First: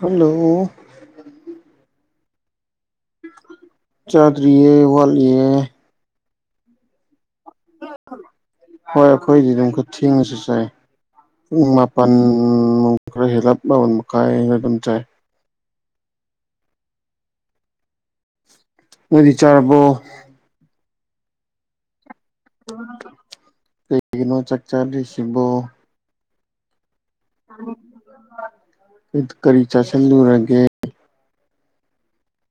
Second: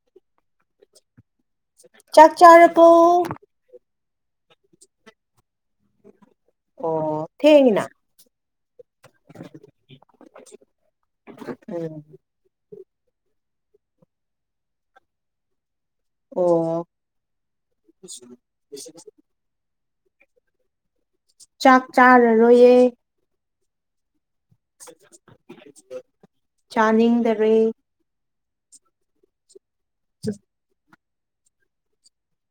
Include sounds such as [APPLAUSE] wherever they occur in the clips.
hello ꯆꯥꯛ ꯆꯥꯔꯔꯕꯣ ꯆꯥꯗꯔꯤ ꯋꯥ ꯑꯣ ꯊꯦꯡꯉꯤꯅ ꯍꯣꯏ ꯑꯩꯈꯣꯏꯗꯤ ꯑꯗꯨꯝ ꯈ ꯊꯦꯡꯉꯁꯨ ꯆꯥꯏ ꯄꯨꯡ ꯎꯝ ꯃꯥꯄꯜ ꯈꯔ ꯍꯦꯜꯂꯞ ꯃꯥꯄꯟ ꯃꯈꯥꯏ ꯑꯩꯅ ꯑꯗꯨꯝ ꯆꯥꯏ ꯑꯣ ꯃꯗꯤ ꯆꯥꯔꯕꯣ ꯆꯥꯛ ꯆꯥꯔꯔꯣ ꯌꯦ ꯇꯒꯅꯣ ꯆꯛꯆꯥ ꯔꯤꯁꯤꯕꯣ ꯆꯥꯅꯤꯡꯗꯕꯦ ꯀꯔꯤ ꯆꯥꯁꯤꯜꯂꯨꯔꯒꯦ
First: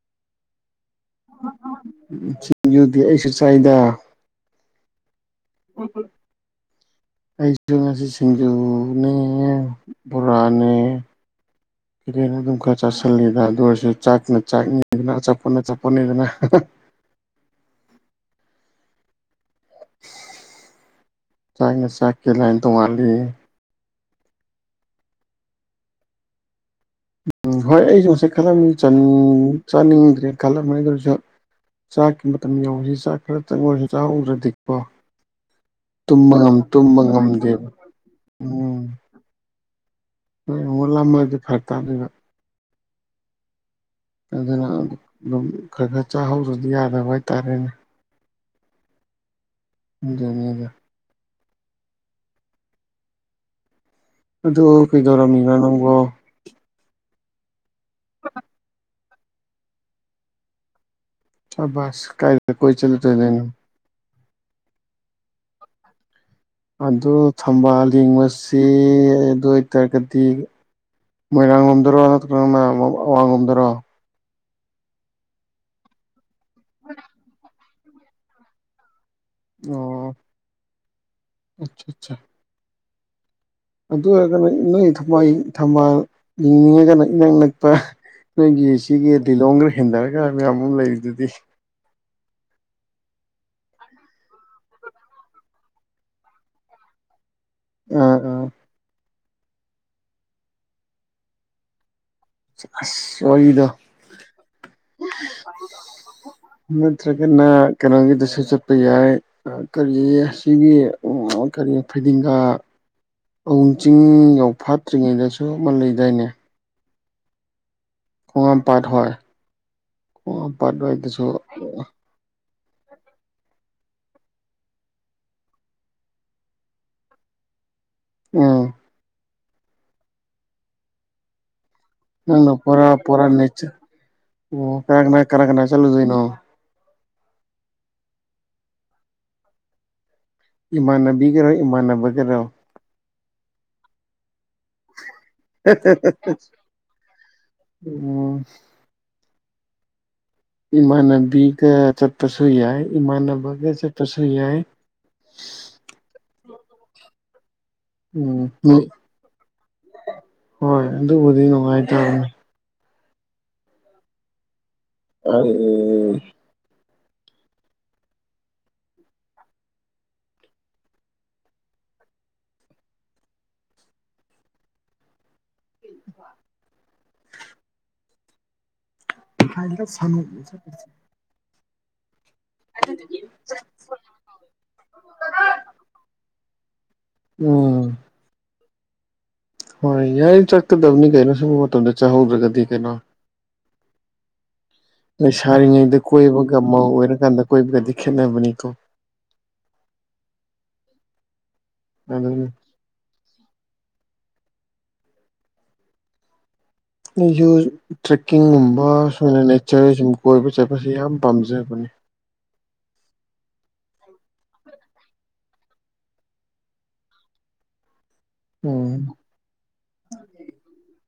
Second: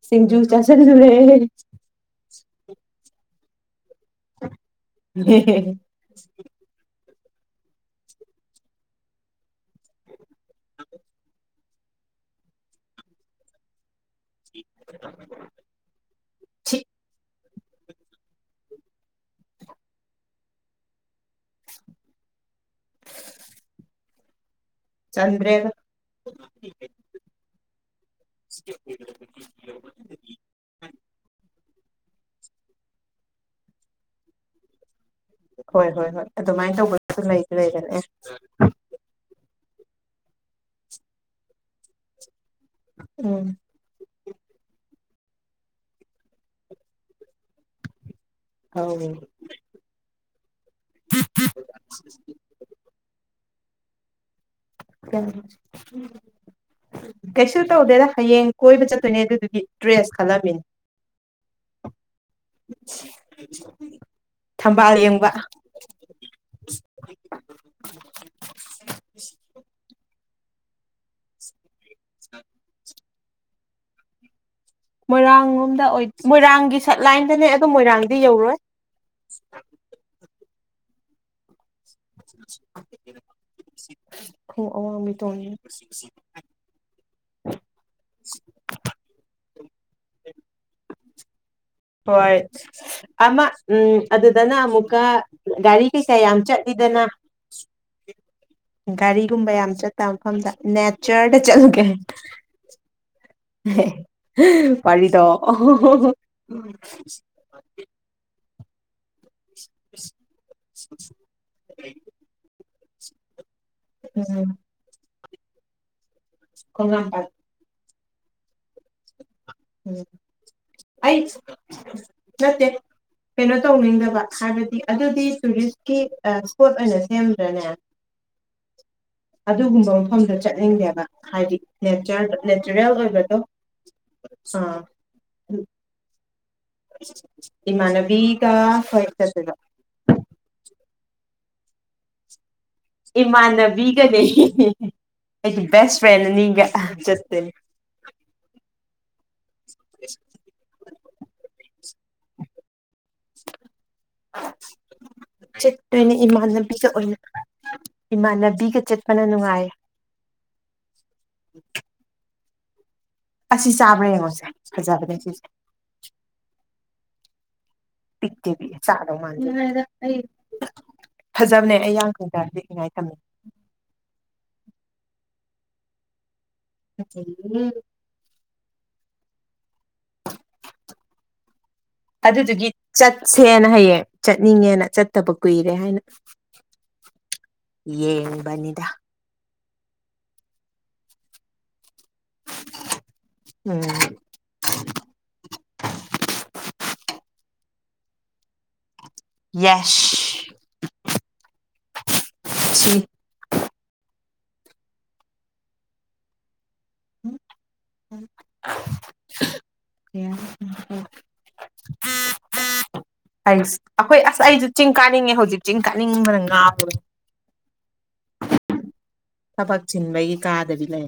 ꯁꯤꯁꯤꯡꯖꯨ ꯆ ꯆꯦ ꯌꯗꯤ ꯑꯩꯁꯨ ꯆꯥꯏꯗ ꯎꯝꯝ ꯑꯩꯁꯨ ꯉꯁꯤ ꯁꯤꯡꯖꯨꯅꯦ ꯕꯣꯔꯥꯅꯦ ꯀꯔꯅ ꯑꯗꯨꯝ ꯈꯔ ꯆꯥꯁꯤꯜꯂꯤꯗ ꯑꯗꯨ ꯑꯣꯏꯔꯁꯨ ꯆꯥꯛꯅ ꯆꯥꯛꯅꯤꯗꯅ ꯑꯆꯥꯄꯣꯅ ꯆꯄꯣꯅꯤꯗꯅ ꯆꯥꯛꯅ ꯆꯥꯛꯀꯤ ꯂꯥꯏꯅ ꯇꯧꯉꯜꯂꯤ ꯆꯗ꯭ꯔꯦꯒ ꯎꯝ ꯍꯣꯏ ꯑꯩꯁꯨ ꯉꯁꯥꯏ ꯈꯜꯂꯝꯃꯤ ꯆꯥꯅꯤꯡꯗ꯭ꯔꯦ ꯈꯜꯂꯝꯅꯤ ꯑꯗꯨꯁꯨ ꯆꯥꯛꯀꯤ ꯃꯇꯝ ꯌꯧꯁꯤ ꯆꯥꯛ ꯈꯔ ꯆꯪꯉꯨꯔꯁꯤ ꯆꯥꯛꯍꯗ꯭ꯔꯗꯤꯛꯄꯣ ꯍꯣꯏ ꯍꯣꯏ ꯍꯣꯏ ꯇꯨꯝꯕ ꯉꯝ ꯑꯗꯨꯃꯥꯏꯅ ꯇꯨꯝꯕ ꯇꯧꯕꯁꯨ ꯂꯩꯁꯨ ꯉꯝꯗꯦꯕ ꯂꯩꯕꯅꯦ ꯎꯝ ꯅꯣꯏ ꯎꯠꯂꯝꯃꯗꯤ ꯐꯔ ꯇꯥꯗꯕ ꯎꯝ ꯑꯗꯨꯅ ꯑꯗꯨꯝ ꯈꯔ ꯈꯔ ꯆꯥꯍꯧꯗ꯭ꯔꯗꯤ ꯌꯥꯗꯕ ꯍꯥꯏꯇꯥꯔꯦꯅꯦ ꯍ ꯖꯅꯤꯒ [UNINTELLIGIBLE] ꯑꯗ ꯀꯩꯗꯧꯔꯝꯃꯤꯕ꯭ꯔꯥ ꯅꯪꯒꯣ ꯀꯩꯁꯨ ꯇꯧꯗꯦꯗ ꯍꯌꯦꯡ ꯀꯣꯏꯕ ꯆꯠꯇꯣꯏꯅꯦ ꯑꯗꯨꯗꯨꯒꯤ ꯗ꯭ꯔꯦꯁ ꯈꯜꯂꯝꯃꯤꯅꯦ ꯁꯕꯥꯁ ꯀꯥꯏꯗ ꯀꯣꯏ ꯆꯠꯂꯨꯗꯣꯏꯅꯣ ꯊꯝꯕꯥꯜ ꯌꯦꯡꯕ ꯑꯗꯨ ꯊꯝꯕꯥꯜ ꯂꯤꯡꯕꯁꯤ ꯑꯗꯨ ꯇꯔꯒꯗꯤ ꯃꯣꯏꯔꯥꯡ ꯂꯣꯝꯗꯔꯣ ꯅꯠꯇ꯭ꯔꯒꯅꯌꯥꯝ ꯑꯋꯥꯡꯡꯂꯣꯝꯗꯔꯣ ꯃꯣꯏꯔꯥꯡ ꯂꯣꯝꯗ ꯑꯣꯏ ꯃꯣꯏꯔꯥꯡꯒꯤ ꯁꯠꯂꯥꯏꯟꯗꯅꯦ ꯑꯗꯨꯝ ꯃꯣꯏꯔꯥꯡꯗꯤ ꯌꯧꯔꯣꯏ ꯑꯣ ꯑꯆꯥ [UNINTELLIGIBLE] ꯑꯗꯨ ꯑꯣꯏꯔꯒꯅ ꯏ ꯈꯣꯡ ꯅꯣꯏ ꯑꯋꯥꯡꯕꯤ ꯊꯝꯕꯥꯜ ꯇꯣꯡꯉ ꯊꯝꯕꯥꯜ ꯂꯤꯡꯅꯤꯡꯉꯒꯅ ꯏꯅꯛ ꯅꯛꯄ ꯅꯣꯏꯒꯤ ꯁꯤꯒꯤ ꯂꯤꯂꯣꯡꯒꯔ ꯍꯦꯟꯊꯔꯒ ꯃꯌꯥꯝ ꯑꯃ ꯂꯩꯔꯤꯗꯨꯗꯤ ꯍꯣꯏ ꯑꯃ ꯎꯝ ꯑꯗꯨꯗꯅ ꯑꯃꯨꯛꯀ ꯒꯥꯔꯤ ꯀꯩꯁꯥ ꯌꯥꯝ ꯆꯠꯂꯤꯗꯅ ꯑꯥ ꯑꯥ ꯒꯥꯔꯤꯒꯨꯝꯕ ꯌꯥꯝ ꯆꯠꯇ ꯃꯐꯝꯗ ꯅꯦꯆꯔꯗ ꯆꯠꯂꯨꯒꯦ ꯆ ꯑꯣꯏꯗ ꯋꯥꯔꯤꯗꯣ ꯎꯝ ꯍ ꯊꯦ ꯀꯩꯅꯣꯒꯗ ꯁ ꯌꯥꯏ ꯀꯔꯤ ꯁꯤ ꯀꯔꯤ ꯐꯩꯗꯤꯡꯒꯥ ꯑꯍ ꯆꯤꯡ ꯌꯥꯧ ꯐꯠꯇ꯭ꯔꯤꯉꯩꯗꯁꯨ ꯑꯃ ꯂꯩꯗꯥꯏꯅꯦ ꯀꯉꯝ ꯄ ꯈꯣꯡꯉꯝꯄꯥꯠ ꯍꯣꯏ ꯎꯝ ꯈꯣꯡꯉꯝꯄꯥꯠ ꯑꯩ ꯑꯗꯨꯏꯗꯨꯁꯨ ꯅꯠꯇꯦ ꯀꯩꯅꯣ ꯇꯧꯅꯤꯡꯗꯕ ꯍꯥꯏꯕꯗꯤ ꯑꯗꯨꯗꯤ ꯇꯨꯔꯤꯁꯀꯤ ꯏꯁꯄꯣꯠ ꯑꯣꯏꯅ ꯁꯦꯝꯗ꯭ꯔꯅꯦ ꯑꯥ ꯑꯗꯨꯒꯨꯝꯕ ꯃꯐꯝꯗ ꯆꯠꯅꯤꯡꯗꯦꯕ ꯍꯥꯏꯗꯤ ꯅꯦꯆꯔ ꯑꯅ ꯄꯨꯔꯥ ꯅꯦꯆꯔꯦꯜ ꯄꯨꯔꯥ ꯑꯣꯏꯕꯗꯣ ꯅ ꯑꯥ ꯀꯔꯅꯥ ꯀꯔꯅꯥ ꯆꯂꯗꯅꯣ ꯏꯃꯅꯕꯤ ꯀ ꯍꯔ ꯆꯁꯦꯕ ꯏꯃꯥꯟꯅꯕꯤꯒꯤꯔꯣ ꯏꯃꯥꯟꯅꯕꯒꯔꯣ ꯏꯃꯥꯟꯅꯕꯤꯒꯅꯦ ꯑꯩꯒꯤ ꯕꯦꯁ ꯐ꯭ꯔꯦꯟꯅꯤꯒ ꯆꯁꯇꯤꯟ ꯎꯝ [INAUDIBLE] ꯏꯃꯥꯟꯅꯕꯤꯒ ꯆꯠꯄꯁꯨ ꯌꯥꯏ ꯏꯃꯥꯟꯅꯕꯒ ꯆꯠꯄꯁꯨ ꯌꯥꯏ ꯆꯅꯦ ꯏꯃꯥꯟꯅꯕꯤꯗ ꯎꯝ ꯏꯃꯥꯟꯅꯕꯤꯒ ꯅꯣꯏ ꯆꯠꯄꯅ ꯅꯨꯡꯉꯥꯏ ꯍꯣꯏ ꯑꯗꯨꯕꯨꯗꯤ ꯅꯨꯡꯉꯥꯏꯇꯔꯅꯦ ꯑꯁꯤ ꯆꯥꯕ꯭ꯔꯥ ꯌꯦꯡꯉꯣꯁꯦ ꯐꯖꯕꯅꯦ ꯁꯤꯁꯦ ꯑ ꯄꯤꯕꯤ ꯆꯗꯣ ꯃꯥ ꯐꯖꯕꯅꯦ ꯑꯩ ꯌꯥꯡꯈꯩꯗ ꯌꯦꯛꯅꯤꯡꯉꯥꯏ ꯊꯝꯃꯤ [UNINTELLIGIBLE] [INAUDIBLE] ꯐ ꯁ ꯑꯗꯨꯗꯨꯒꯤ ꯆꯠꯁꯦꯅ ꯍꯌꯦꯡ ꯆꯠꯅꯤꯡꯉꯦꯅ ꯆꯠꯇꯕ ꯀꯨꯏꯔꯦ ꯍꯥꯏꯅ ꯎꯝ ꯌꯦ ꯅꯤꯗ ꯍꯣꯏ ꯌꯥꯏ ꯆꯠꯀꯗꯕꯅꯤ ꯀꯩꯅ ꯁꯤ ꯇꯗ ꯆꯥꯍꯧꯗ꯭ꯔꯒꯗꯤ ꯀꯩꯅꯣ ꯎꯝ ꯅꯣꯏ ꯁꯥꯔꯤꯉꯩꯗ ꯀꯣꯏꯕꯒ ꯃ ꯑꯣꯏꯔ ꯀꯥꯟꯗ ꯀꯣꯏ ꯀꯗꯤ ꯈꯦꯠꯅꯕꯅꯤꯀꯣ ꯌꯦꯁ ꯑꯝ ꯁꯤ ꯑꯩꯁꯨ ꯇ꯭ꯔꯦꯛꯀꯤꯡꯒꯨꯝꯕ ꯁꯃꯥꯏꯅ ꯅꯦꯆꯔ ꯁꯨꯝ ꯀꯣꯏꯕ ꯆꯠꯄꯁꯦ ꯌꯥꯝ ꯄꯥꯝꯖꯕꯅꯤ ꯍꯥꯏ ꯑꯩꯈꯣꯏ ꯑꯁ ꯑꯩꯁꯨ ꯆꯤꯡ ꯀꯥꯅꯤꯡꯉꯦ ꯍꯧꯖꯤꯛ ꯆꯤꯡ ꯀꯥꯅꯤꯡꯕꯅ ꯉꯥꯕ ꯎꯝ ꯊꯕꯛ ꯁꯤꯤꯟꯕꯒꯤ ꯀꯥꯗꯗꯤ ꯂꯩ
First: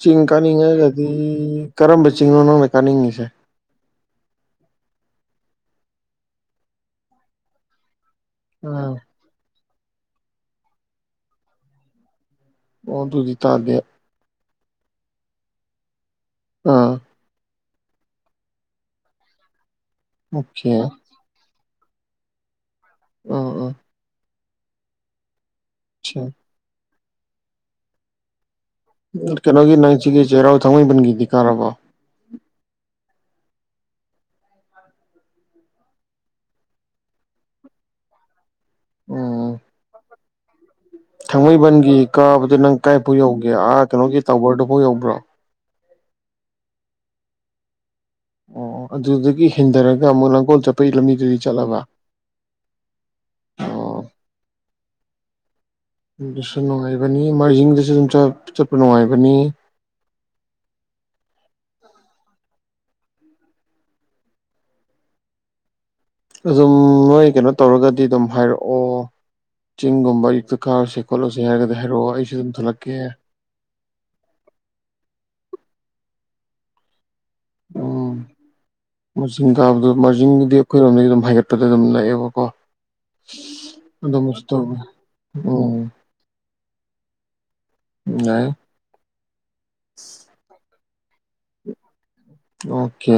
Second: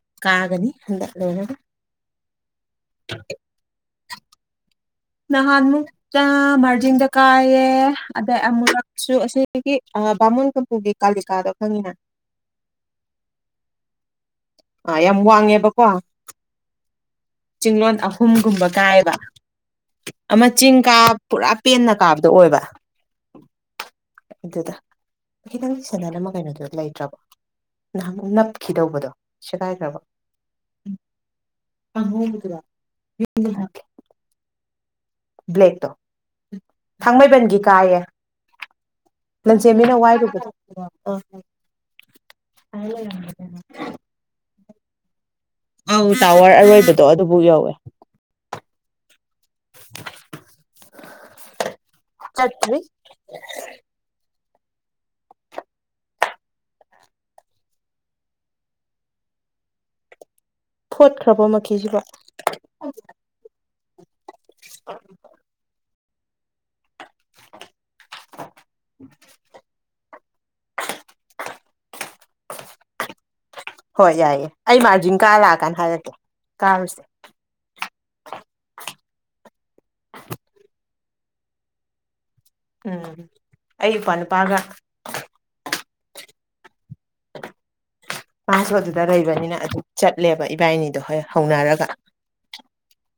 ꯆꯤꯡ ꯀꯥꯅꯤꯡꯉꯒꯗꯤ ꯀꯔꯝꯕ ꯆꯤꯡꯅꯣ ꯅꯪꯅ ꯀꯥꯅꯤꯡꯉꯤꯁꯦ ꯅꯍꯥꯟ ꯃꯨꯛꯇ ꯃꯥꯔꯖꯤꯤꯡꯗ ꯀꯥꯏꯌꯦꯦ ꯑꯗꯩ ꯑꯥ ꯑꯃꯨꯛꯁꯨ ꯑꯁꯤꯒꯤ ꯕꯥꯃꯣꯟ ꯀꯝꯄꯨꯒꯤ ꯀꯥꯂꯤꯀꯥꯗꯣ ꯈꯪꯉꯤꯅ ꯑꯣ ꯑꯗꯨꯖꯤ ꯇꯗꯦ ꯑ ꯌꯥꯝ ꯋꯥꯡꯉꯦꯕꯀꯣ ꯑꯥ ꯆꯤꯡꯂꯣꯟ ꯑꯍꯨꯝꯒꯨꯝꯕ ꯀꯥꯏꯕ ꯑꯃ ꯑꯣꯀꯦ ꯆꯤꯡ ꯑꯥ ꯀꯥ ꯄꯨꯔꯥ ꯄꯦꯟꯅ ꯀꯥꯕꯗꯣ ꯑꯣꯏꯕ ꯑ ꯑ ꯑꯗꯨꯗ ꯈꯤꯇꯪ ꯁꯦꯅꯜ ꯑꯃ ꯀꯩꯅꯣꯗꯨꯣ ꯂꯩꯇ꯭ꯔꯕꯣ ꯅꯍꯥꯟꯨꯛ ꯅꯞꯈꯤꯗꯧꯕꯗꯣ ꯀꯩꯅꯣꯒꯤ ꯅꯪ ꯁꯦꯒꯥꯏꯈ꯭ꯔꯕꯣ ꯁꯤꯒꯤ ꯆꯦꯔꯥ ꯑꯣ ꯊꯉꯕꯟꯒ ꯊ ꯀꯥꯔꯕ ꯦ ꯕ꯭ꯂꯦꯛꯇꯣ ꯊꯥꯡꯃꯩꯕꯟꯒꯤ ꯀꯥꯏꯌꯦ ꯎꯝ ꯂꯟꯖꯦ ꯃꯤꯅ ꯋꯥꯏꯔꯨꯕꯗꯣ ꯑꯥ ꯊꯥꯡꯃꯩꯕꯟꯒꯤ ꯀꯥꯕꯗ ꯅꯪ ꯀꯥꯏꯐꯥꯎ ꯌꯧꯒꯦ ꯑꯥ ꯀꯩꯅꯣꯒꯤ ꯇꯕꯔꯗꯨꯐꯥꯎ ꯌꯧꯕ꯭ꯔꯣ ꯑꯪ ꯇꯥꯋꯔ ꯑꯔꯣꯏꯕꯗꯣ ꯑꯗꯨꯕꯨꯥꯎ ꯌꯧꯋꯦ ꯑꯣ ꯑꯗꯨꯗꯤ ꯒꯤ ꯍꯦꯟꯊꯔꯒ ꯑꯃꯨꯛ ꯂꯥꯡꯒꯣꯜ ꯆꯠꯄꯒꯤ ꯂꯝꯕꯤꯗꯨꯗꯤ ꯆꯠꯂꯕ ꯆꯠꯇ꯭ꯔꯤ ꯑꯣ ꯑꯗꯨꯁꯨ ꯅꯨꯡꯉꯥꯏꯕꯅꯤ ꯃꯔꯖꯤꯡꯗꯁꯨ ꯑꯗꯨꯝ ꯆꯠꯄ ꯅꯨꯡꯉꯥꯏꯕꯅꯤ ꯐꯣꯠꯈ꯭ꯔꯕ ꯃꯈꯤꯁꯤꯕꫭ ꯑ [UNINTELLIGIBLE] ꯑꯗꯨꯝ ꯅꯣꯏ ꯀꯩꯅꯣ ꯇꯧꯔꯒꯗꯤ ꯑꯗꯨꯝ ꯍꯥꯏꯔꯛꯑꯣ ꯆꯤꯡꯒꯨꯝꯕ ꯑꯌꯨꯛꯇ ꯀꯥꯔꯨꯁꯦ ꯈꯣꯠꯂꯨꯁꯦ ꯍꯥꯏꯔꯗꯤ ꯍꯥꯏꯔꯛꯑꯣ ꯑꯩꯁꯨ ꯑꯗꯨꯝ ꯊꯂꯛꯀꯦ ꯍꯣꯏ ꯌꯥꯏꯌꯦ ꯑꯩ ꯃꯥꯔꯖꯤꯡ ꯀꯥꯟ ꯍꯥꯏꯛꯀ‌ꯦ ꯀꯥꯔꯨꯁꯦ ꯎꯝ ꯃꯖꯤꯡ ꯀꯥꯕꯗ ꯃꯖꯤꯡꯗꯨꯗꯤ ꯑꯩꯈꯣꯏꯔꯣꯝꯗꯗꯤ ꯑꯗꯨꯝ ꯍꯥꯏꯒꯠꯄꯗ ꯑꯗꯨꯝ ꯅꯛꯑꯦꯕ ꯎꯝ ꯑꯩ ꯏꯄ꯭ꯋꯥ ꯑꯗꯨꯗ ꯃꯁ ꯅꯨꯄꯥꯒ ꯑꯣ ꯌꯥꯏ ꯄꯄꯣꯗꯨꯗ ꯂꯩꯕꯅꯤꯅ ꯑꯗꯨ ꯆꯠꯂꯦꯕ ꯏꯕꯥꯏꯅꯤꯗꯣ ꯍꯣꯏ ꯍꯧꯅꯔꯒ ꯑꯣꯀꯦ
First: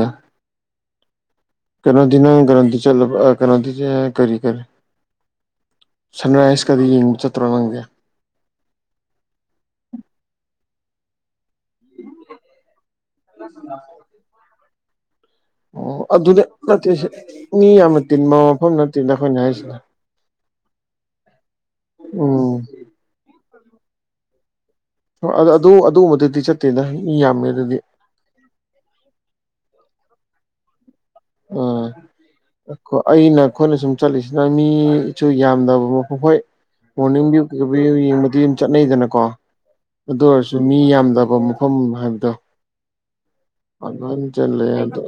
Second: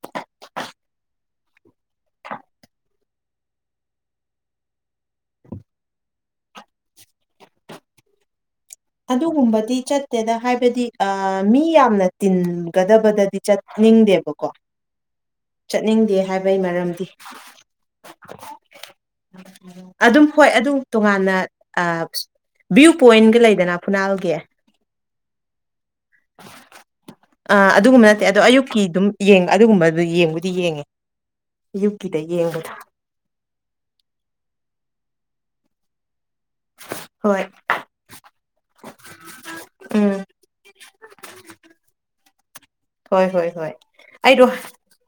ꯀꯣꯗꯤꯅ ꯀ꯭ꯔꯗꯤ ꯆꯂ ꯀ꯭ꯔꯣꯗꯤ ꯆ ꯀꯔꯤ ꯀꯔꯦ ꯁꯟꯔꯥꯏꯁꯀꯗꯤ ꯌꯦꯡꯕ ꯆꯠꯇ꯭ꯔꯣ ꯅꯪꯗꯦ ꯑ ꯃꯤ ꯌꯥꯝꯅ ꯇꯤꯟꯒꯗꯕꯗꯗꯤ ꯆꯠꯅꯤꯡꯗꯦꯕꯀꯣ ꯑꯣ ꯆꯠꯅꯤꯡꯗꯦ ꯑꯗꯨꯗ ꯍꯥꯏꯕꯒꯤ ꯅꯠꯇꯦ ꯃꯔꯝꯗꯤ ꯃꯤ ꯌꯥꯝꯅ ꯇꯤꯟꯕ ꯃꯐꯝ ꯅꯠꯇꯦꯗ ꯑꯩꯈꯣꯏꯅ ꯍꯥꯏꯁꯤꯅ ꯑꯗꯨꯝ ꯍꯣꯏ ꯑꯗꯨ ꯇꯣꯉꯥꯟꯅ ꯎꯝ ꯚ꯭ꯌꯨ ꯄꯣꯏꯟꯒ ꯂꯩꯗꯅ ꯐꯨꯅꯥꯜꯒꯤ ꯍ ꯑꯗꯨ ꯑꯗꯨ ꯑ ꯑꯗꯨꯒꯨꯝꯕ ꯅꯠꯇꯦ ꯑꯗꯣ ꯑꯌꯨꯛꯀꯤ ꯑꯗꯨꯝꯡ ꯑꯗꯨꯒꯨꯝꯕꯗꯨ ꯌꯦꯡꯕꯨꯗꯤ ꯌꯦꯡꯉꯦ ꯑꯌꯨꯛꯀꯤꯗ ꯌꯦꯡꯕꯗꯣ ꯑ ꯑꯩꯅ ꯑꯩꯈꯣꯏꯅ ꯁꯨꯝ ꯆꯠꯂꯤꯁꯤꯅ ꯃꯤ ꯌꯥꯝꯗꯕ ꯃ ꯍꯣꯏ ꯃꯣꯔꯅꯤꯡ ꯍꯣꯏ ꯌꯦꯡꯕꯗꯤ ꯑꯗꯨꯝ ꯆꯠꯅꯩꯗꯅꯀꯣ ꯑꯗꯨ ꯎꯝ ꯑꯣꯏꯔꯁꯨ ꯃꯤ ꯌꯥꯝ ꯐꯖꯕ ꯃꯐꯝ ꯍꯥꯏꯕꯗꯣ ꯍꯣꯏ ꯍꯣꯏ ꯍꯣꯏ ꯑꯗꯨꯃꯥꯏꯅ ꯑꯩꯗꯣ ꯆꯠꯂꯦ ꯑꯗꯣ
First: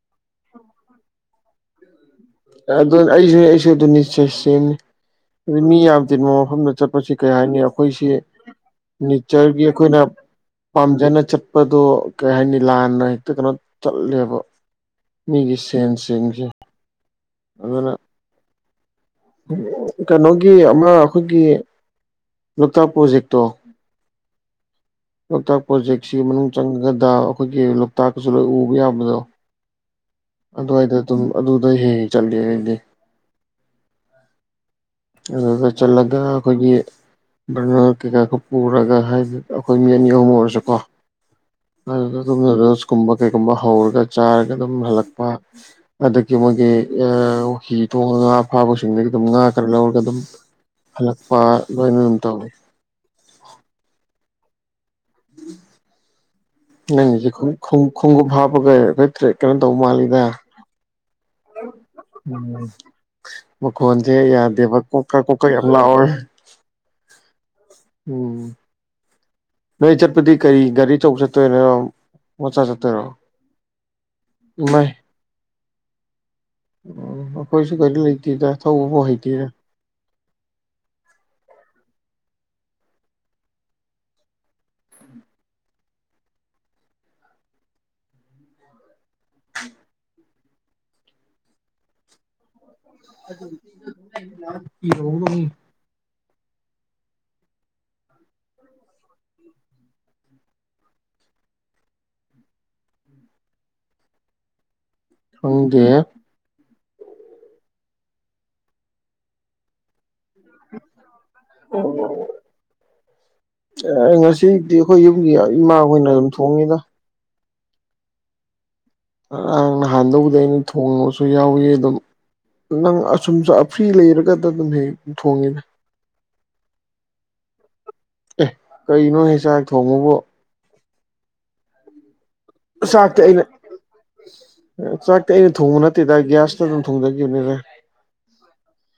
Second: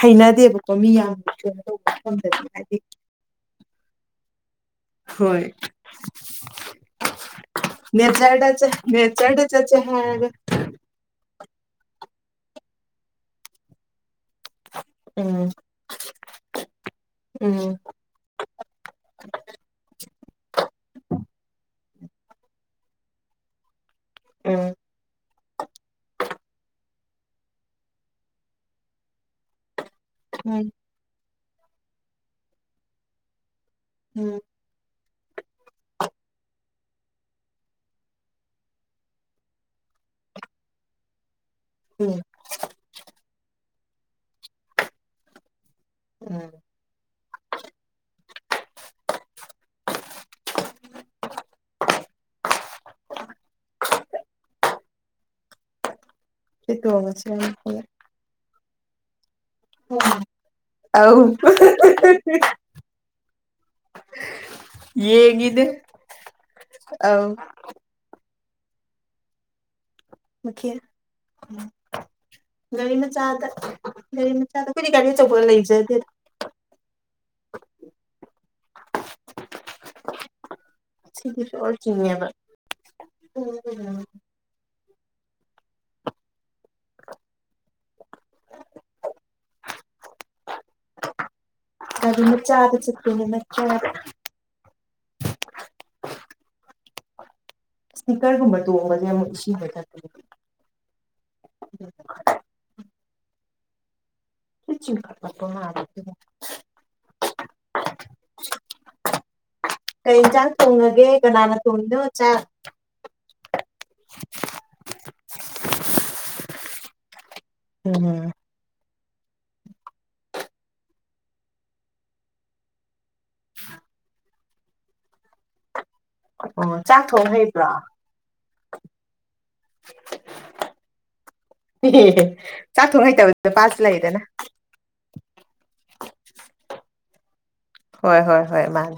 ꯍꯩꯅꯗꯦꯕꯀꯣ ꯃꯤ ꯌꯥꯝꯅ ꯀꯩꯅꫭ ꯇꯧꯕ ꯃꯐꯝꯗꯗꯤ ꯍꯥꯏꯗꯤ ꯑꯗꯨ ꯑꯩꯖꯨ ꯑꯩꯁꯨ ꯑꯗꯨꯅꯤ ꯆ‌ꯦ ꯁ‌ꯦꯝꯅ‌‌ꯦ ꯍꯣꯏ ꯑꯗꯨ ꯃꯤ ꯌꯥꯝ ꯇꯤꯟꯕ ꯃꯐꯝꯗ ꯆꯠꯄꯁꯤ ꯀꯩ ꯍꯥꯏꯅꯤ ꯑꯩꯈꯣꯏꯁꯤ ꯅꯦꯆꯔꯗ ꯆꯠ ꯅꯦꯆꯔꯗ ꯅꯦꯆꯔꯒꯤ ꯆꯠꯁꯦ ꯑꯩꯈꯣꯏꯅ ꯍꯥꯏꯔꯒ ꯄꯥꯝꯖꯅ ꯆꯠ ꯆꯠꯄꯗꯣ ꯀꯩ ꯍꯥꯏꯅꯤ ꯂꯥꯟꯅ ꯍꯦꯛꯇ ꯀꯩꯅꯣ ꯆꯠꯂꯦꯕ ꯑ ꯎꯝ ꯃꯤꯒꯤ ꯁꯦꯟꯁꯤꯡꯁꯦ ꯎꯝ ꯑꯗꯨꯅ ꯀꯩꯅꯣꯒꯤ ꯑꯃ ꯑꯩꯈꯣꯏꯒꯤ ꯂꫭꯛꯇꯥꯛ ꯄ꯭ꯔꫭꯖ‌ꯦꯛꯇꫭ ꯎꯝ ꯂꯣꯛꯇꯥꯛ ꯄ꯭ꯔꯣꯖꯦꯛꯁꯤ ꯃꯅꯨꯡ ꯆꯪꯉꯒꯗ ꯑꯩꯈꯣꯏꯒꯤ ꯂꯣꯛꯇꯥꯛꯀꯁꯨ ꯂꯣꯏ ꯎꯕ ꯌꯥꯕꯗꯣ ꯎꯝ ꯑꯗꯨꯋꯥꯏꯗ ꯑꯗꯨꯝ ꯑꯗꯨꯗ ꯍꯦꯛ ꯍ‌ꯦꯛ ꯆꯠꯂꯤ ꯑꯩꯗꯤ ꯎꯝ ꯑꯗꯨꯗ ꯆꯠꯂꯒ ꯑꯩꯈꯣꯏꯒꯤ ꯕꯔꯅꯔ ꯀꯩꯀꯥ ꯈꯔ ꯄꯨꯔꯒ ꯍꯥꯏꯗꯤ ꯑꯩꯈꯣꯏ ꯃꯤ ꯑꯅꯤ ꯑꯍꯨꯝ ꯑꯣꯏꯔꯁꯨꯀꯣ ꯑꯗꯨꯗ ꯎꯝ ꯑꯗꯨꯝ ꯅꯨꯗꯜꯁꯀꯨꯝꯕ ꯀꯩꯒꯨꯝꯕ ꯍꯧꯔꯒ ꯆꯥꯔꯒ ꯑꯗꯨꯝ ꯍꯜꯂꯛꯄ ꯑꯗꯒꯤ ꯎꯝ ꯃꯣꯏꯒꯤ ꯍꯤ ꯊꯣꯡꯉꯒ ꯉꯥ ꯐꯥꯕꯁꯤꯡꯗꯒꯤ ꯑꯗꯨꯝ ꯉꯥ ꯈꯔ ꯂꯧꯔꯒ ꯑꯗꯨꯝ ꯍꯂꯛꯄ ꯂꯣꯏꯅ ꯑꯗꯨꯝ ꯇꯧꯏ ꯁꯤ ꯅꯪꯒꯤꯁ‌ꯦ ꯈꫭꯡꯎꯨꯞ ꯇꯣꯡꯉꯁꯤ ꯈꫭꯡꯎꯨꯞ ꯈꫭꯡꯎꯨꯞ ꯍꯥꯞꯄꯒ ꯅꯇꯇꯔ‌ꯦ ꯀꯩꯅꯣ ꯇꯧꯕ ꯃꯥꯜꯂꯤꯗ ꯑꯥꯎ ꯎꯝ ꯃꯈꯣꯟꯁꯦ ꯌꯥꯗꯦꯕ ꯀꯣꯛꯀ ꯀꯣꯛꯀꯥ ꯌꯥꯝ ꯂꯥꯎꯋꯦ ꯑꯎꯧ ꯎꯝ ꯅꯣꯏ ꯆꯠꯄꯗꯤ ꯀꯔꯤ ꯃꯈꯦꯜ ꯒꯥꯔꯤ ꯑꯆꯧꯕ ꯆꯠꯇꯣꯏꯔꯥ ꯒꯥꯔꯤ ꯃꯆꯥꯗ ꯒꯥꯔꯤ ꯃꯆꯥꯗ ꯏꯃꯥꯏ ꯑꯈꫭꯏꯗꯤ ꯒꯥꯔꯤ ꯑꯆꯧꯕ ꯂꯩꯖꯗꯦ ꯑꯩꯈꯣꯏꯁꯨ ꯀꯩꯁꯨ ꯂꯩꯇꯦꯗ ꯊꯧꯕꯐꯥꯎ ꯍꯩꯇꯦꯗ ꯁꯤꯒꯤꯁꯔ ꯆꯤꯡꯉꯦꯕ [INAUDIBLE] [INAUDIBLE] ꯆꯥꯗꯨꯝ ꯃꯆꯕꯥ ꯆꯤꯠ [UNINTELLIGIBLE] ꯏꯁꯄꯤꯀꯔꯒꯨꯝꯕ ꯇꯣꯡꯕꯁ ꯑꯃꯨꯛ ꯏꯁꯤꯡ ꯍ ꯆ [INAUDIBLE] ꯆꯤꯈꯠꯂꯛꯄ ꯃꯥꯜꯂꯦ ꯈꯪꯗꯦ ꯁꯤꯃꯣ [UNINTELLIGIBLE] ꯀꯩ ꯏꯟꯖꯥꯡ ꯊꯣꯡꯉꯒꯦ ꯀꯅꯥꯅ ꯇꯣꯡꯅꯣ ꯆꯥꯛ ꯉꯁꯤꯗꯤ ꯑꯩꯈꯣꯏ ꯌꯨꯝꯒꯤ ꯏꯃꯥꯈꯣꯏ ꯑꯣꯏꯅ ꯑꯗꯨꯝ ꯊꯣꯡꯉꯤꯗ ꯎꯝ ꯉꯔꯥꯡ ꯅꯍꯥꯟꯗꯧꯕꯨꯗ ꯑꯩꯅ ꯊꯣꯡꯕꯁꯨ ꯌꯥꯎꯏ ꯑꯗꯨꯝ ꯅꯪ ꯑꯁꯨꯝꯁꯨ ꯑꯐ꯭ꯔꯤ ꯂꯩꯔꯒꯗ ꯑꯗꯨꯝ ꯍꯦꯛ ꯊꯣꯡꯉꯤꯗꯥ ꯑꫭ ꯆꯥꯛ ꯊꯣꯡ ꯍꯩꯕ꯭ꯔꯥ ꯑꯦ ꯀꯩꯅꯣ ꯍ‌ꯦ ꯆꯥꯛ ꯊꯣꯡꯕꯕꯨ ꯍ ꯆꯥꯛ ꯆꯥꯛꯇꯤ ꯊꯣꯡꯉꯩꯇꯕ ꯑꯩꯅ ꯅꯨꯄꯁꯨ ꯂꯩꯗꯅ ꯆꯥꯛꯇꯤ ꯑꯩꯅ ꯊꯣꯡꯕ ꯅꯠꯇꯦꯗ ꯒ꯭ꯌꯥꯁꯇ ꯑꯗꯨꯝ ꯊꯣꯡꯖꯈꯤꯕꯅꯤꯗ ꯍꯣꯏ ꯍꯣꯏ ꯍꯣꯏ ꯃꯥꯅꯦ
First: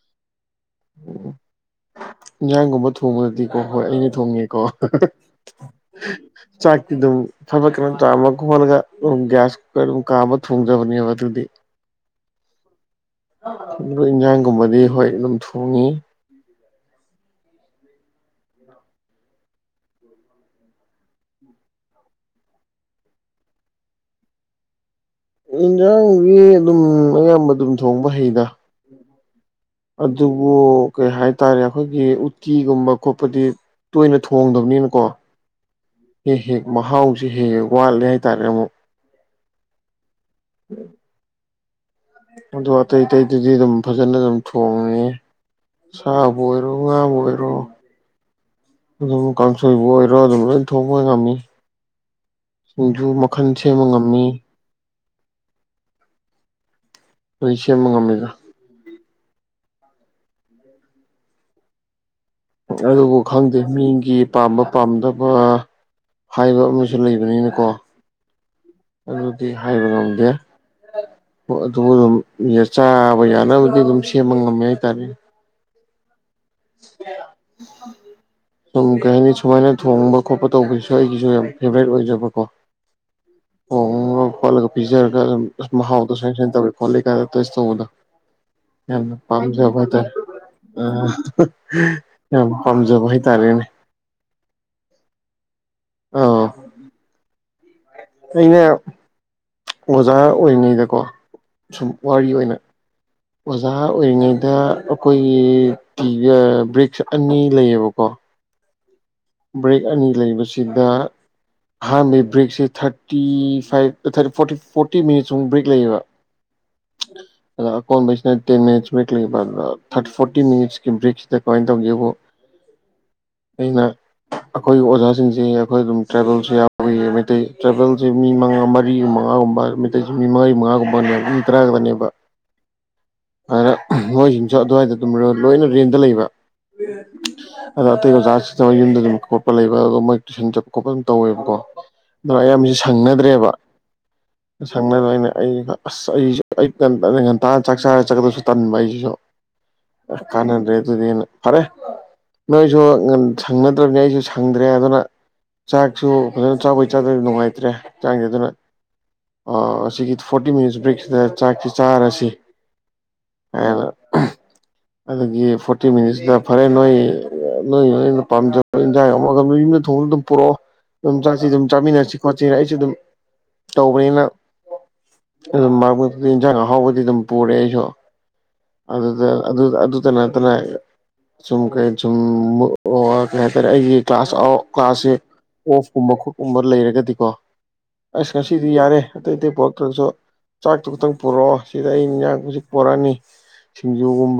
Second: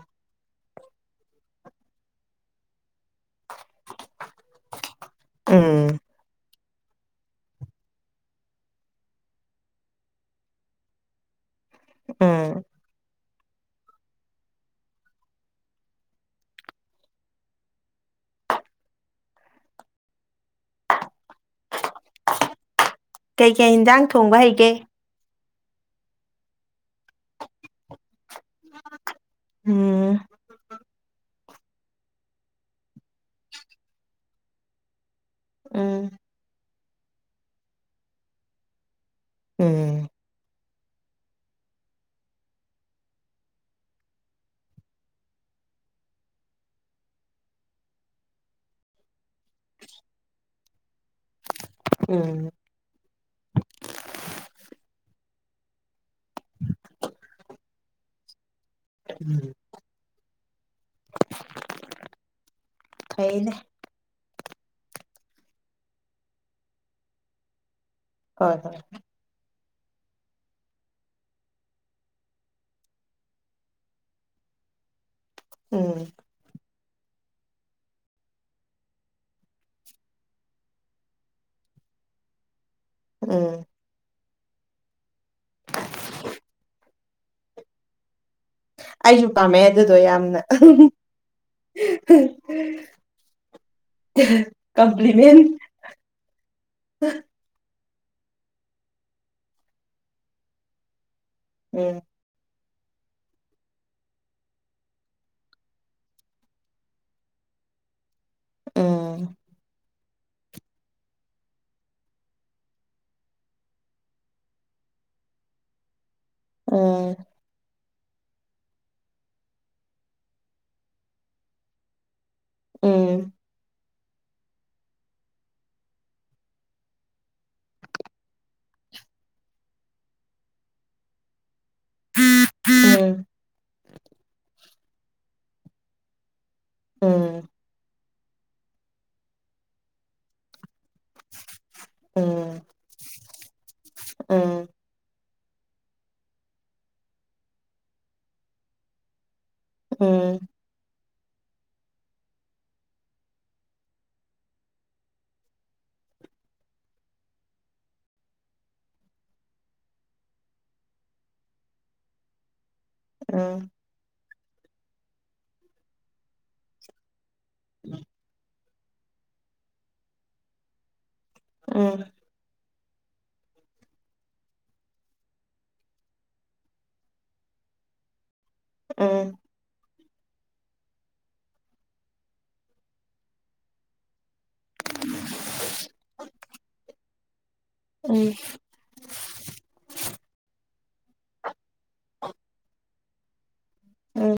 ꯏꯟꯖꯥꯡꯒꯨꯝꯕ ꯊꯣꯡꯉꯛꯑꯗꯤ ꯑꯣ ꯍꯣꯏ ꯑꯩꯅ ꯊꯣꯡꯉꯦꯀꯣ ꯎꯝ ꯆꯥꯛꯇꯤ ꯑꯗꯨꯝ ꯐꯕꯠ ꯀꯩꯅꯣ ꯆꯥꯝꯃꯒ ꯈꯣꯜꯂꯒ ꯑꯗꯨꯝ ꯒ꯭ꯌꯥꯁꯇ ꯑꯗꯨꯝ ꯀꯥꯝꯕ ꯊꯣꯡꯖꯕꯅꯦꯕ ꯑꯗꯨꯗꯤ ꯎꯝ ꯑꯗꯨꯕꯨ ꯏꯟꯁꯥꯡꯒꯨꯝꯕꯗꯤ ꯍꯣꯏ ꯑꯗꯨꯝ ꯊꯣꯡꯉꯤ ꯀꯩꯀꯩ ꯏꯟꯁꯥꯡ ꯊꯣꯡꯕ ꯍꯩꯒꯦ ꯏꯟꯁꯥꯡꯗꯤ ꯑꯗꯨꯝ ꯑꯌꯥꯝꯕ ꯑꯗꯨꯝ ꯊꯣꯡꯕ ꯍꯩꯗ ꯎꯝ ꯑꯗꯨꯕꯨ ꯀꯩ ꯍꯥꯏ ꯇꯥꯏꯔꯦ ꯑꯩꯈꯣꯏꯒꯤ ꯎꯇꯤꯒꯨꯝꯕ ꯈꯣꯠꯄꯗꯤ ꯇꯣꯏꯅ ꯊꯣꯡꯗꯕꯅꯤꯅꯀꯣ ꯎꯝ ꯍꯦꯛ ꯍꯦꯛ ꯃꯍꯥꯎꯁꯦ ꯍꯦꯛ ꯍꯦꯛ ꯋꯥꯠꯂꯦ ꯍꯥꯏꯇꯥꯔꯦ ꯑꯃꯨꯛ ꯎꯝ ꯎꯝ ꯑꯇꯩ ꯑꯇꯩ ꯑꯇꯩꯗꯗꯤ ꯑꯗꯨꯝ ꯐꯖꯅ ꯑꯗꯨꯝ ꯊꯣꯡꯉꯤ ꯁꯥꯕꯨ ꯑꯣꯏꯔꯣ ꯉꯥꯕꯨ ꯑꯣꯏꯔꯣ ꯑꯗꯨꯝ ꯀꯥꯡꯁꯣꯏꯕꯨ ꯑꯣꯏꯔꯣ ꯑꯗꯨꯝ ꯂꯣꯏ ꯊꯣꯡ ꯃꯣꯏꯉꯝꯃꯤ ꯎꯝ ꯁꯤꯡꯖꯨ ꯃꯈꯜ ꯁꯦꯝꯕ ꯉꯝꯃꯤ ꯂꯣꯏ ꯁꯦꯝꯕꯥ ꯉꯝꯃꯤꯗ ꯎꯝ ꯑꯗꯨꯕꯨ ꯐꯩꯅꯦ ꯈꯪꯗꯦ ꯃꯤꯒꯤ ꯄꯥꯝꯕ ꯄꯥꯝꯗꯕ ꯍꯥꯏꯕ ꯑꯃꯁꯨ ꯂꯩꯕꯅꯤꯅꯀꯣ ꯍꯣꯏ ꯍꯣꯏ ꯑꯗꯨꯗꯤ ꯍꯥꯏꯕ ꯉꯝꯗꯦ ꯍꯣꯏ ꯑꯗꯣ ꯑꯗꯨꯝ ꯆꯥꯕ ꯌꯥꯅꯕꯗꯤ ꯑꯗꯨꯝ ꯁꯦꯝꯕ ꯉꯝꯃꯦ ꯍꯥꯏꯇꯥꯔꯦ ꯎꯝ [UNINTELLIGIBLE] ꯁꯨꯝ ꯀꯩ ꯍꯥꯏꯅꯤ ꯁꯨꯃꯥꯏꯅ ꯊꯣꯡꯕ ꯈꯣꯠꯄ ꯇꯧꯕꯒꯤꯁꯨ ꯑꯩꯒꯤꯁꯨ ꯌꯥꯝ ꯐꯦꯚꯣꯔꯥꯏꯠ ꯑꯣꯏꯖꯕꯀꯣ ꯎꯝ ꯊꯣꯡꯉꯒ ꯈꯣꯠꯂꯒ ꯄꯤꯖꯔꯒ ꯑ ꯃꯍꯥꯎꯗꯣ ꯁ ꯁꯟ ꯇꯧꯋꯦ ꯈꯣꯠꯂ ꯀꯥꯏꯗ ꯇꯁ ꯇꯧꯕꯗꯣ ꯌꯥꯝꯅ ꯑꯩꯁꯨ ꯄꯥꯝꯃꯦ ꯄꯥꯝꯖꯕ ꯑꯗꯨꯗꯣ ꯍꯥꯏꯇꯥꯔꯦ ꯌꯥꯝꯅ ꯑ ꯍꯥꯍꯥ ꯌꯥꯝ ꯄꯥꯝꯖꯕ ꯍꯥꯏꯇꯥꯔꯦꯅꯦ ꯀꯝꯄꯤꯂꯤꯃꯦꯟ ꯑꯥ ꯑꯩꯅ ꯑꯣꯖꯥ ꯑꯣꯏꯔꯤꯉꯩꯗꯀꯣ ꯁꯨꯝ ꯎꯝ ꯋꯥꯔꯤ ꯑꯣꯏꯅ [INAUDIBLE] ꯑꯣꯖꯥ ꯑꯣꯏꯔꯤꯉꯩꯗ ꯑꯈꯣꯏꯒꯤ ꯇꯤꯖꯥ ꯕ꯭ꯔꯤꯛꯁ ꯑꯅꯤ ꯂꯩꯌꯦꯕꯀꯣ ꯑ ꯕ꯭ꯔꯦꯛ ꯑꯅꯤ ꯂꯩꯕꯁꯤꯗ ꯑꯍꯥꯟꯕꯒꯤ ꯕ꯭ꯔꯦꯛꯁꯦ ꯊꯥꯔꯇꯤ ꯐꯥꯏꯚ ꯊꯔ ꯐꯣꯔꯇꯤ ꯐꯣꯔꯇꯤ ꯃꯤꯅꯠꯁꯃꯨꯛ ꯕ꯭ꯔꯦꯛ ꯂꯩꯌꯦꯕ ꯎꯝ ꯑꯗ ꯀꯣꯟꯩꯁꯤꯅ ꯇꯦꯟ ꯃꯤꯅꯤꯠꯁ ꯕ꯭ꯔꯦꯛ ꯂꯩꯕ ꯊꯥꯔꯇꯤ ꯐꯣꯔꯇꯤ ꯃꯤꯅꯤꯠꯁꯀꯤ ꯕ꯭ꯔꯦꯛꯁꯤꯗ ꯀꯃꯥꯏꯅ ꯇꯧꯒꯦꯕꯨ ꯎꯝ ꯀꯅ ꯑꯩꯈꯣꯏꯒꯤ ꯑꯣꯖꯥꯁꯤꯡꯁꯦ ꯑꯩꯈꯣꯏ ꯑꯗꯨꯝ ꯇ꯭ꯔꯥꯕꯦꯜꯁꯨ ꯌꯥꯎꯋ ꯃꯩꯇꯩ ꯇ꯭ꯔꯥꯕꯦꯜꯁꯦ ꯃꯤ ꯃꯉꯥ ꯃꯔꯤ ꯑꯃ ꯃꯉꯥꯒꯨꯝ ꯃꯤꯃꯥꯔꯤ ꯃꯉꯥꯒꯨꯝꯕ ꯃꯤ ꯇꯥꯒꯗꯅꯦꯕ ꯑꯗꯨꯅ ꯃꯣꯏꯁꯤꯡꯁꯨ ꯑꯗꯨꯋꯥꯏꯗ ꯑꯗꯨꯝꯃꯒ ꯂꯣꯏꯅ ꯔꯦꯟꯗ ꯂꯩꯕ ꯎꯝ ꯎꯝ ꯑꯗ ꯑꯇꯩ ꯑꯣꯖꯥꯁꯤꯗ ꯌꯨꯝꯗꯒꯤ ꯌ ꯈꯣꯄ ꯂꯩꯕ ꯑꯗꯨꯒ ꯃꯣꯏ ꯇꯨꯏꯟ ꯆꯠꯄ ꯈꯣꯄ ꯑꯗꯨ ꯇꯧꯋꯦꯕꯀꯣ ꯑꯗꯣ ꯎꯝ ꯑꯌꯥꯝꯕꯕꯁꯤ ꯁꯪꯅꯗ꯭ꯔꯦꯕ ꯑ ꯎꯝ ꯁꯪꯅꯅꯕ ꯑꯩꯅ ꯑꯩ ꯑꯁ ꯑꯩꯁꯨ ꯑꯩ ꯉꯟꯇꯥ ꯆꯥꯛ ꯆꯥꯔ ꯆꯠꯀꯗꯁꯨ ꯇꯟꯕ ꯑꯩꯁꯤꯁꯨ ꯑ ꯎꯝ ꯀꯥꯟꯅꯗ꯭ꯔꯦ ꯑꯗꯨꯗꯤ ꯐꯔꯦ ꯅꯣꯏꯁꯨ ꯉꯟ ꯁꯪꯅ ꯇ꯭ꯔꯕꯅꯦ ꯑꯩꯁꯨ ꯁꯪꯗ꯭ꯔꯦ ꯑꯗꯨꯅ ꯆꯥꯛꯁꯨ ꯐꯖꯅ ꯆꯥꯛꯕꯩ ꯆꯥꯗꯕ ꯅꯨꯡꯉꯥꯏꯇ꯭ꯔꯦ ꯆꯥꯡꯁꯦ ꯑꯗꯨꯅ ꯑꯥ ꯑꯁꯤꯒꯤ ꯐꯣꯔꯇꯤ ꯃꯤꯅꯤꯠꯁ ꯕ꯭ꯔꯦꯛꯁꯤꯗ ꯆꯥꯛꯁꯤ ꯆꯥꯔꯁꯤ ꯎꯝ ꯑꯗꯨꯗꯒꯤ ꯐꯣꯔꯇꯤ ꯃꯤꯅꯤꯠꯁꯇ ꯐꯔꯦ ꯅꯣꯏ ꯅꯣꯏ ꯄꯥꯝꯖ ꯏꯟꯖꯥꯡ ꯌꯝꯃꯒ ꯌꯨꯝꯗ ꯊꯣꯡꯅ ꯑꯗꯨꯝ ꯄꯨꯔꯛꯑꯣ ꯑꯗꯨꯝ ꯆꯥꯛꯁꯤꯒꯥ ꯑꯗꯨꯝ ꯎꯝ ꯆꯥꯃꯤꯟꯅꯔꯁꯤ ꯈꯣꯠꯁꯤꯅꯥ ꯑꯩꯁꯦ ꯑꯗꯨꯝ ꯇꯧꯕꯅꯤꯅ ꯑꯗꯨꯝ ꯃꯔꯛ ꯃꯔꯛꯇꯗꯤ ꯏꯟꯖꯥꯡ ꯑꯥꯍꯥꯎꯕꯗꯤ ꯑꯗꯨꯝ ꯄꯨꯔꯦ ꯑꯩꯁꯨ ꯑꯗꯨꯗ ꯎꯝ ꯑꯗꯨ ꯑꯗꯨꯇ ꯅꯠꯇꯅ ꯁꯨꯝ ꯀꯩ ꯁꯨꯝ ꯑꯣ ꯑꯥ ꯀꯩ ꯍꯥꯏꯇꯥꯔꯦ ꯑꯩꯒꯤ ꯀ꯭ꯂꯥꯁ ꯑ ꯀ꯭ꯂꯥꯁꯁꯦ ꯑꯣꯐꯀꯨꯝꯕ ꯈꯣꯠꯀꯨꯝꯕ ꯂꯩꯔꯒꯗꯤꯀꯣ ꯑꯁ ꯎꯝ ꯉꯁꯤꯗꯤ ꯌꯥꯔꯦ ꯑꯇꯩ ꯑꯇꯩ ꯄꯣꯔꯛꯇ꯭ꯔꯒꯁꯨ ꯆꯥꯛꯇꯨ ꯈꯈꯤꯛꯇꯪ ꯄꯨꯔꯛꯑꯣ ꯁꯤꯗ ꯑꯩ ꯃꯤ ꯍꯧꯖꯤꯛ ꯄꯨꯣꯔꯛꯑꯅꯤ ꯎꯝ ꯁꯤꯡꯖꯨꯒꯨꯝꯕ